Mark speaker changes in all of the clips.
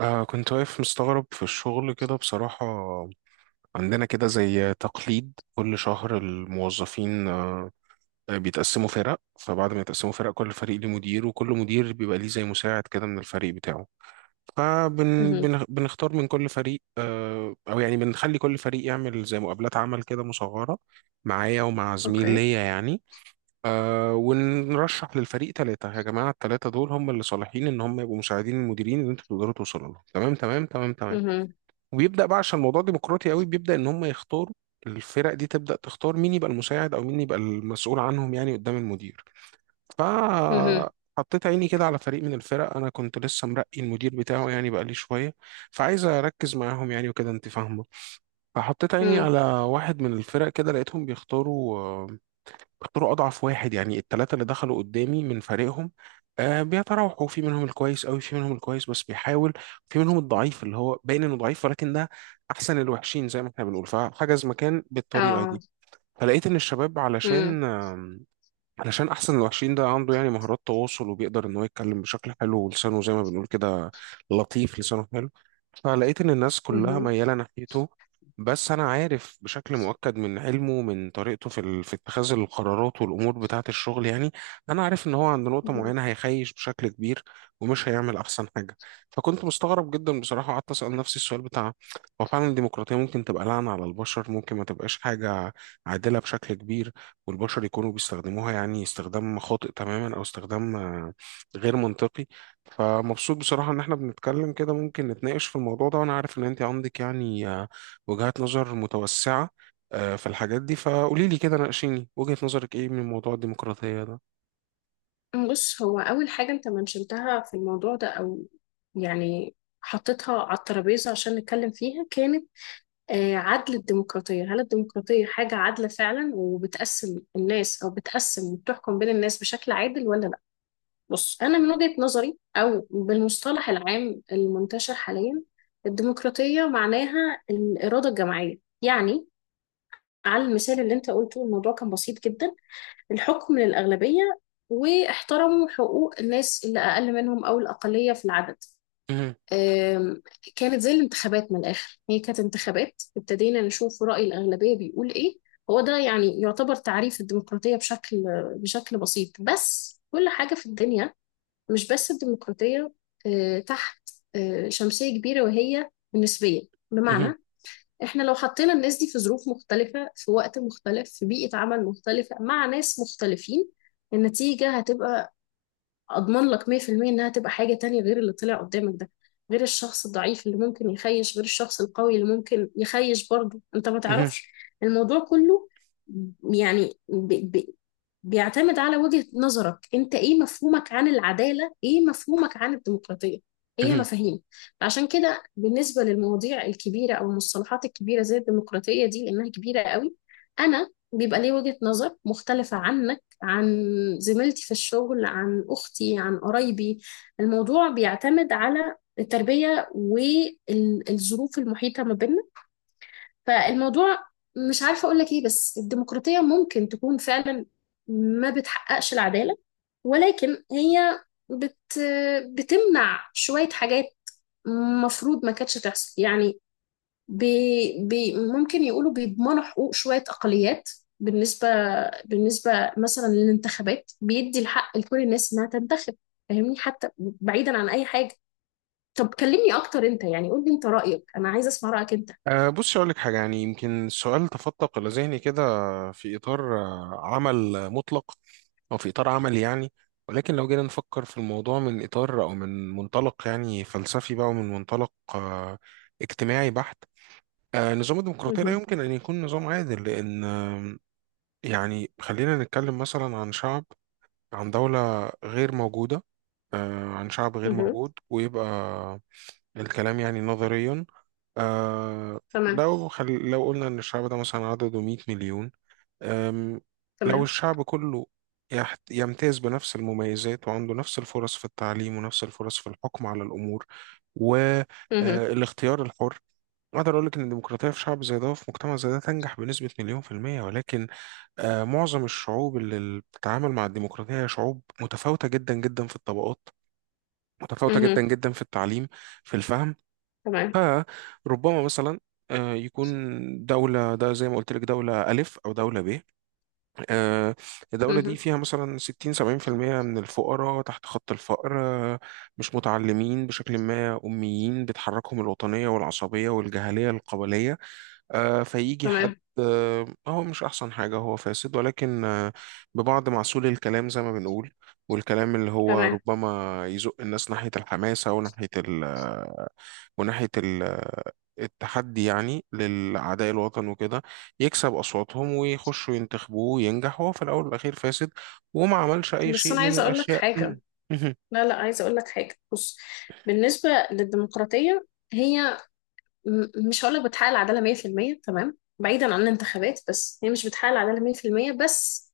Speaker 1: كنت واقف مستغرب في الشغل كده بصراحة. عندنا كده زي تقليد، كل شهر الموظفين بيتقسموا فرق. فبعد ما يتقسموا فرق، كل فريق ليه مدير، وكل مدير بيبقى ليه زي مساعد كده من الفريق بتاعه.
Speaker 2: مهم.
Speaker 1: فبنختار من كل فريق، أو يعني بنخلي كل فريق يعمل زي مقابلات عمل كده مصغرة، معايا ومع زميل
Speaker 2: اوكي.
Speaker 1: ليا يعني. ونرشح للفريق ثلاثة، يا جماعة الثلاثة دول هم اللي صالحين إن هم يبقوا مساعدين المديرين اللي أنتوا تقدروا توصلوا لهم. تمام تمام تمام تمام.
Speaker 2: مهم.
Speaker 1: وبيبدا بقى، عشان الموضوع ديمقراطي قوي، بيبدا ان هم يختاروا. الفرق دي تبدا تختار مين يبقى المساعد او مين يبقى المسؤول عنهم يعني قدام المدير.
Speaker 2: مهم.
Speaker 1: فحطيت عيني كده على فريق من الفرق، انا كنت لسه مرقي المدير بتاعه يعني، بقالي شويه. فعايز اركز معاهم يعني وكده انت فاهمه. فحطيت عيني
Speaker 2: مم.
Speaker 1: على واحد من الفرق كده، لقيتهم بيختاروا، اختاروا اضعف واحد يعني، الثلاثه اللي دخلوا قدامي من فريقهم. بيتراوحوا، في منهم الكويس قوي، في منهم الكويس بس بيحاول، في منهم الضعيف اللي هو باين انه ضعيف، ولكن ده احسن الوحشين زي ما احنا بنقول، فحجز مكان بالطريقه
Speaker 2: اه.
Speaker 1: دي. فلقيت ان الشباب،
Speaker 2: مم.
Speaker 1: علشان علشان احسن الوحشين ده عنده يعني مهارات تواصل، وبيقدر ان هو يتكلم بشكل حلو، ولسانه زي ما بنقول كده لطيف، لسانه حلو. فلقيت ان الناس كلها
Speaker 2: مهم.
Speaker 1: مياله ناحيته، بس انا عارف بشكل مؤكد من علمه، من طريقته في اتخاذ القرارات والامور بتاعه الشغل يعني. انا عارف ان هو عند نقطه
Speaker 2: مهم.
Speaker 1: معينه هيخيش بشكل كبير، ومش هيعمل احسن حاجه. فكنت مستغرب جدا بصراحه، قعدت اسال نفسي السؤال بتاع: هو فعلا الديمقراطيه ممكن تبقى لعنه على البشر؟ ممكن ما تبقاش حاجه عادله بشكل كبير، والبشر يكونوا بيستخدموها يعني استخدام خاطئ تماما، او استخدام غير منطقي. فمبسوط بصراحة ان احنا بنتكلم كده، ممكن نتناقش في الموضوع ده، وانا عارف ان انت عندك يعني وجهات نظر متوسعة في الحاجات دي. فقولي لي كده ناقشيني، وجهة نظرك ايه من موضوع الديمقراطية
Speaker 2: بص، هو اول حاجه انت منشنتها في الموضوع ده او يعني حطيتها على الترابيزه عشان نتكلم فيها كانت عدل الديمقراطيه. هل الديمقراطيه حاجه عادله فعلا وبتقسم الناس او بتقسم وبتحكم بين الناس بشكل عادل ولا لا؟ بص، انا من وجهه نظري او بالمصطلح العام المنتشر حاليا الديمقراطيه معناها الاراده الجماعيه. يعني على المثال اللي انت قلته الموضوع كان بسيط جدا: الحكم للأغلبية، واحترموا حقوق الناس اللي أقل منهم أو الأقلية في العدد. أم، كانت زي الانتخابات. من الآخر هي كانت انتخابات ابتدينا نشوف رأي الأغلبية بيقول إيه. هو ده يعني يعتبر تعريف الديمقراطية بشكل بسيط. بس كل حاجة في الدنيا مش بس الديمقراطية تحت شمسية كبيرة، وهي النسبية. بمعنى، احنا لو حطينا الناس دي في ظروف مختلفة في وقت مختلف في بيئة عمل مختلفة مع ناس مختلفين، النتيجة هتبقى، اضمن لك 100% انها تبقى حاجة تانية غير اللي طلع قدامك ده. غير الشخص الضعيف اللي ممكن يخيش، غير الشخص القوي اللي ممكن يخيش برضه، انت ما
Speaker 1: ده؟
Speaker 2: تعرفش. الموضوع كله يعني بيعتمد على وجهة نظرك. انت ايه مفهومك عن العدالة؟ ايه مفهومك عن الديمقراطية؟ هي مفاهيم. عشان كده بالنسبة للمواضيع الكبيرة او المصطلحات الكبيرة زي الديمقراطية دي، لانها كبيرة قوي، انا بيبقى لي وجهة نظر مختلفة عنك، عن زميلتي في الشغل، عن أختي، عن قرايبي. الموضوع بيعتمد على التربية والظروف المحيطة ما بيننا. فالموضوع، مش عارفة أقول لك إيه، بس الديمقراطية ممكن تكون فعلا ما بتحققش العدالة، ولكن هي بت... بتمنع شوية حاجات مفروض ما كانتش تحصل يعني. بي بي ممكن يقولوا بيضمنوا حقوق شوية أقليات. بالنسبة بالنسبة مثلا للانتخابات، بيدي الحق لكل الناس إنها تنتخب. فاهمني؟ حتى بعيدا عن أي حاجة، طب كلمني أكتر أنت، يعني قول لي أنت رأيك. أنا عايزة أسمع رأيك أنت.
Speaker 1: أه بص، أقول لك حاجة، يعني يمكن السؤال تفتق إلى ذهني كده في إطار عمل مطلق، أو في إطار عملي يعني، ولكن لو جينا نفكر في الموضوع من إطار أو من منطلق يعني فلسفي بقى، ومن منطلق اجتماعي بحت. نظام الديمقراطية لا
Speaker 2: مهم.
Speaker 1: يمكن أن يكون نظام عادل، لأن يعني خلينا نتكلم مثلا عن شعب، عن دولة غير موجودة، عن شعب غير
Speaker 2: مهم.
Speaker 1: موجود، ويبقى الكلام يعني نظريا. آه.
Speaker 2: تمام.
Speaker 1: لو قلنا ان الشعب ده مثلا عدده 100 مليون. آم لو
Speaker 2: تمام.
Speaker 1: الشعب كله يمتاز بنفس المميزات، وعنده نفس الفرص في التعليم، ونفس الفرص في الحكم على الامور
Speaker 2: مهم.
Speaker 1: والاختيار الحر، اقدر اقول لك ان الديمقراطيه في شعب زي ده وفي مجتمع زي ده تنجح بنسبه مليون في الميه. ولكن آه، معظم الشعوب اللي بتتعامل مع الديمقراطيه هي شعوب متفاوته جدا جدا في الطبقات، متفاوته جدا
Speaker 2: مهم.
Speaker 1: جدا في التعليم، في الفهم.
Speaker 2: تمام.
Speaker 1: فربما مثلا يكون دولة ده زي ما قلت لك، دولة ألف أو دولة ب، آه، الدولة دي
Speaker 2: مهم.
Speaker 1: فيها مثلا 60 70% من الفقراء تحت خط الفقر، مش متعلمين بشكل ما، أميين، بتحركهم الوطنية والعصبية والجهلية القبلية. فيجي حد
Speaker 2: تمام.
Speaker 1: هو مش أحسن حاجة، هو فاسد، ولكن ببعض معسول الكلام زي ما بنقول، والكلام اللي هو
Speaker 2: تمام.
Speaker 1: ربما يزق الناس ناحية الحماسة، وناحية التحدي يعني لأعداء الوطن وكده، يكسب أصواتهم ويخشوا ينتخبوه وينجح، وهو في الأول والأخير فاسد، وما عملش أي
Speaker 2: بس
Speaker 1: شيء
Speaker 2: أنا
Speaker 1: من
Speaker 2: عايزة أقول لك
Speaker 1: الأشياء.
Speaker 2: حاجة. لا لا، عايزة أقول لك حاجة، بص. بالنسبة للديمقراطية، هي مش هقولك بتحقق العدالة 100% تمام بعيدا عن الانتخابات، بس هي مش بتحقق العدالة 100%. بس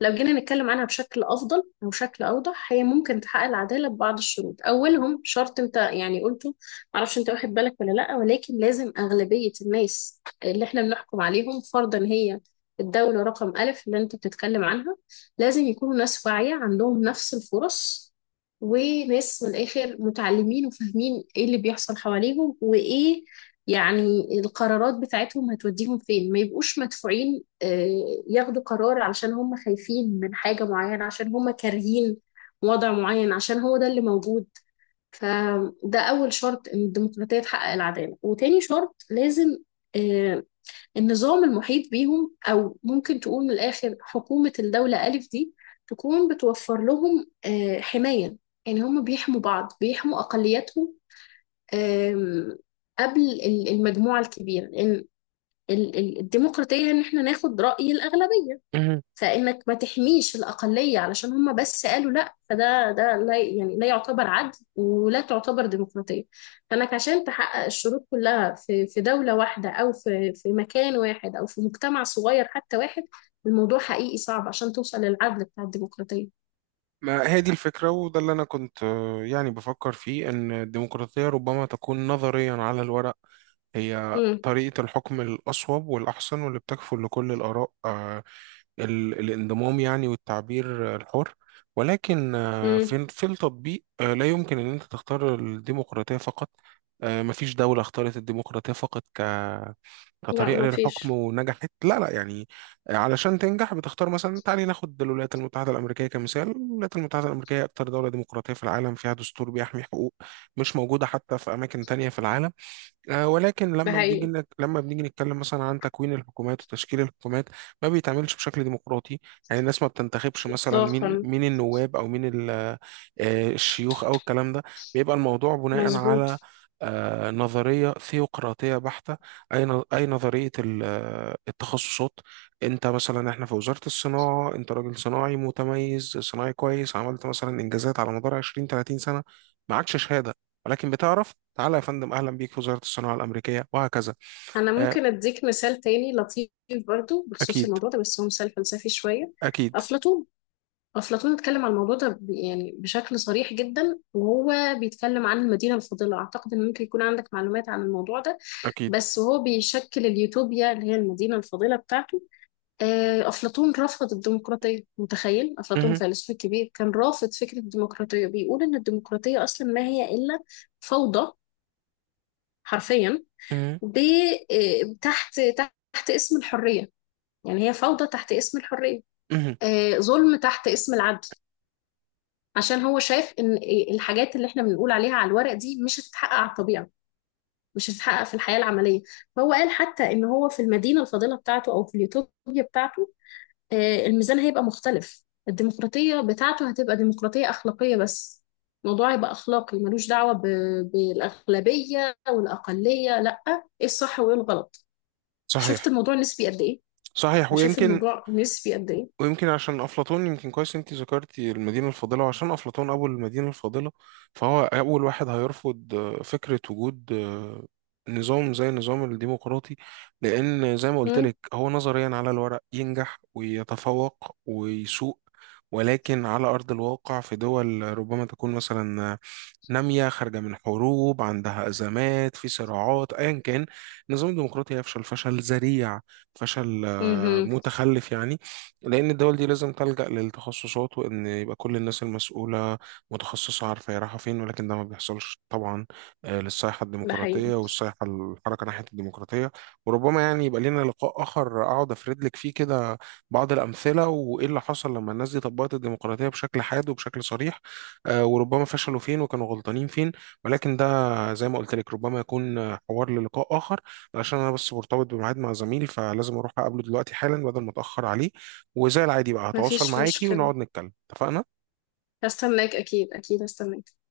Speaker 2: لو جينا نتكلم عنها بشكل أفضل أو بشكل أوضح، هي ممكن تحقق العدالة ببعض الشروط. أولهم شرط أنت يعني قلته، معرفش أنت واخد بالك ولا لأ، ولكن لازم أغلبية الناس اللي إحنا بنحكم عليهم فرضا، هي الدولة رقم ألف اللي أنت بتتكلم عنها، لازم يكونوا ناس واعية عندهم نفس الفرص، وناس من الآخر متعلمين وفاهمين إيه اللي بيحصل حواليهم، وإيه يعني القرارات بتاعتهم هتوديهم فين، ما يبقوش مدفوعين ياخدوا قرار علشان هم خايفين من حاجة معينة، عشان هم كارهين وضع معين، عشان هو ده اللي موجود. فده أول شرط إن الديمقراطية تحقق العدالة. وتاني شرط، لازم آه، النظام المحيط بيهم، أو ممكن تقول من الآخر حكومة الدولة ألف دي، تكون بتوفر لهم حماية. يعني هم بيحموا بعض، بيحموا أقلياتهم، آم، قبل المجموعة الكبيرة. لأن الديمقراطية إن إحنا ناخد رأي الأغلبية، فإنك ما تحميش الأقلية علشان هم بس قالوا لأ، فده لا يعني لا يعتبر عدل ولا تعتبر ديمقراطية. فإنك عشان تحقق الشروط كلها في دولة واحدة، أو في مكان واحد، أو في مجتمع صغير حتى واحد، الموضوع حقيقي صعب عشان توصل للعدل بتاع الديمقراطية.
Speaker 1: ما هي دي الفكرة، وده اللي أنا كنت يعني بفكر فيه، إن الديمقراطية ربما تكون نظريا على الورق هي
Speaker 2: امم.
Speaker 1: طريقة الحكم الأصوب والأحسن، واللي بتكفل لكل الآراء الانضمام يعني، والتعبير الحر، ولكن آه،
Speaker 2: امم.
Speaker 1: في في التطبيق لا يمكن أن أنت تختار الديمقراطية فقط. مفيش دولة اختارت الديمقراطية فقط
Speaker 2: لا
Speaker 1: كطريقة
Speaker 2: ما
Speaker 1: للحكم
Speaker 2: فيش.
Speaker 1: ونجحت، لا لا يعني. علشان تنجح بتختار، مثلا تعالي ناخد الولايات المتحدة الأمريكية كمثال. الولايات المتحدة الأمريكية أكتر دولة ديمقراطية في العالم، فيها دستور بيحمي حقوق مش موجودة حتى في أماكن تانية في العالم. ولكن
Speaker 2: ده
Speaker 1: لما بنيجي
Speaker 2: حقيقي.
Speaker 1: نك... لما بنيجي نتكلم مثلا عن تكوين الحكومات وتشكيل الحكومات، ما بيتعملش بشكل ديمقراطي. يعني الناس ما بتنتخبش مثلا مين
Speaker 2: إطلاقا.
Speaker 1: مين النواب، او مين ال... آه، الشيوخ او الكلام ده. بيبقى الموضوع بناء
Speaker 2: مظبوط.
Speaker 1: على نظرية ثيوقراطية بحتة. أي نظرية التخصصات. أنت مثلا، إحنا في وزارة الصناعة، أنت راجل صناعي متميز، صناعي كويس، عملت مثلا إنجازات على مدار 20 30 سنة، معكش شهادة، ولكن بتعرف، تعالى يا فندم، اهلا بيك في وزاره الصناعه الامريكيه، وهكذا.
Speaker 2: أنا
Speaker 1: آه،
Speaker 2: ممكن أديك مثال تاني لطيف، برضو بخصوص
Speaker 1: اكيد
Speaker 2: الموضوع ده، بس هو مثال فلسفي شوية.
Speaker 1: اكيد
Speaker 2: أفلاطون. أفلاطون اتكلم عن الموضوع ده يعني بشكل صريح جدا، وهو بيتكلم عن المدينة الفاضلة. أعتقد إن ممكن يكون عندك معلومات عن الموضوع ده،
Speaker 1: اكيد.
Speaker 2: بس هو بيشكل اليوتوبيا اللي هي المدينة الفاضلة بتاعته. أفلاطون رفض الديمقراطية. متخيل؟ أفلاطون
Speaker 1: مه،
Speaker 2: فيلسوف كبير كان رافض فكرة الديمقراطية، بيقول إن الديمقراطية أصلا ما هي إلا فوضى، حرفيا.
Speaker 1: مه،
Speaker 2: ب تحت اسم الحرية، يعني هي فوضى تحت اسم الحرية،
Speaker 1: مه.
Speaker 2: ظلم تحت اسم العدل. عشان هو شايف ان الحاجات اللي احنا بنقول عليها على الورق دي مش هتتحقق على الطبيعة، مش هتتحقق في الحياة العملية. فهو قال حتى ان هو في المدينة الفاضلة بتاعته او في اليوتوبيا بتاعته، الميزان هيبقى مختلف. الديمقراطية بتاعته هتبقى ديمقراطية أخلاقية بس، الموضوع هيبقى أخلاقي ملوش دعوة بالأغلبية والأقلية، لأ، إيه الصح وإيه الغلط. شفت
Speaker 1: صحيح.
Speaker 2: الموضوع نسبي قد إيه؟
Speaker 1: صحيح،
Speaker 2: يعني شوف
Speaker 1: ويمكن.
Speaker 2: الموضوع نسبي قد ايه.
Speaker 1: ويمكن عشان أفلاطون، يمكن كويس أنت ذكرتي المدينة الفاضلة، وعشان أفلاطون أبو المدينة الفاضلة، فهو أول واحد هيرفض فكرة وجود نظام زي النظام الديمقراطي، لأن زي ما قلت
Speaker 2: مم.
Speaker 1: لك، هو نظريا على الورق ينجح ويتفوق ويسوق، ولكن على أرض الواقع في دول ربما تكون مثلا نامية، خارجة من حروب، عندها أزمات في صراعات أيا كان، النظام الديمقراطي هيفشل فشل ذريع، فشل
Speaker 2: مهم.
Speaker 1: متخلف يعني. لأن الدول دي لازم تلجأ للتخصصات، وإن يبقى كل الناس المسؤولة متخصصة، عارفة هي رايحة فين. ولكن ده ما بيحصلش طبعا، للصيحة
Speaker 2: ده حقيقي.
Speaker 1: الديمقراطية والصيحة الحركة ناحية الديمقراطية. وربما يعني يبقى لنا لقاء آخر، أقعد أفرد لك فيه كده بعض الأمثلة، وإيه اللي حصل لما الناس دي طبقت الديمقراطية بشكل حاد وبشكل صريح، وربما فشلوا فين وكانوا غلطانين فين. ولكن ده زي ما قلت لك ربما يكون حوار للقاء آخر، علشان أنا بس مرتبط بميعاد مع زميل، فلازم أروح أقابله دلوقتي حالا بدل ما أتأخر عليه. وزي العادي بقى هتواصل
Speaker 2: مفيش
Speaker 1: معاكي
Speaker 2: مشكلة.
Speaker 1: ونقعد نتكلم، اتفقنا.
Speaker 2: هستناك، اكيد اكيد هستناك.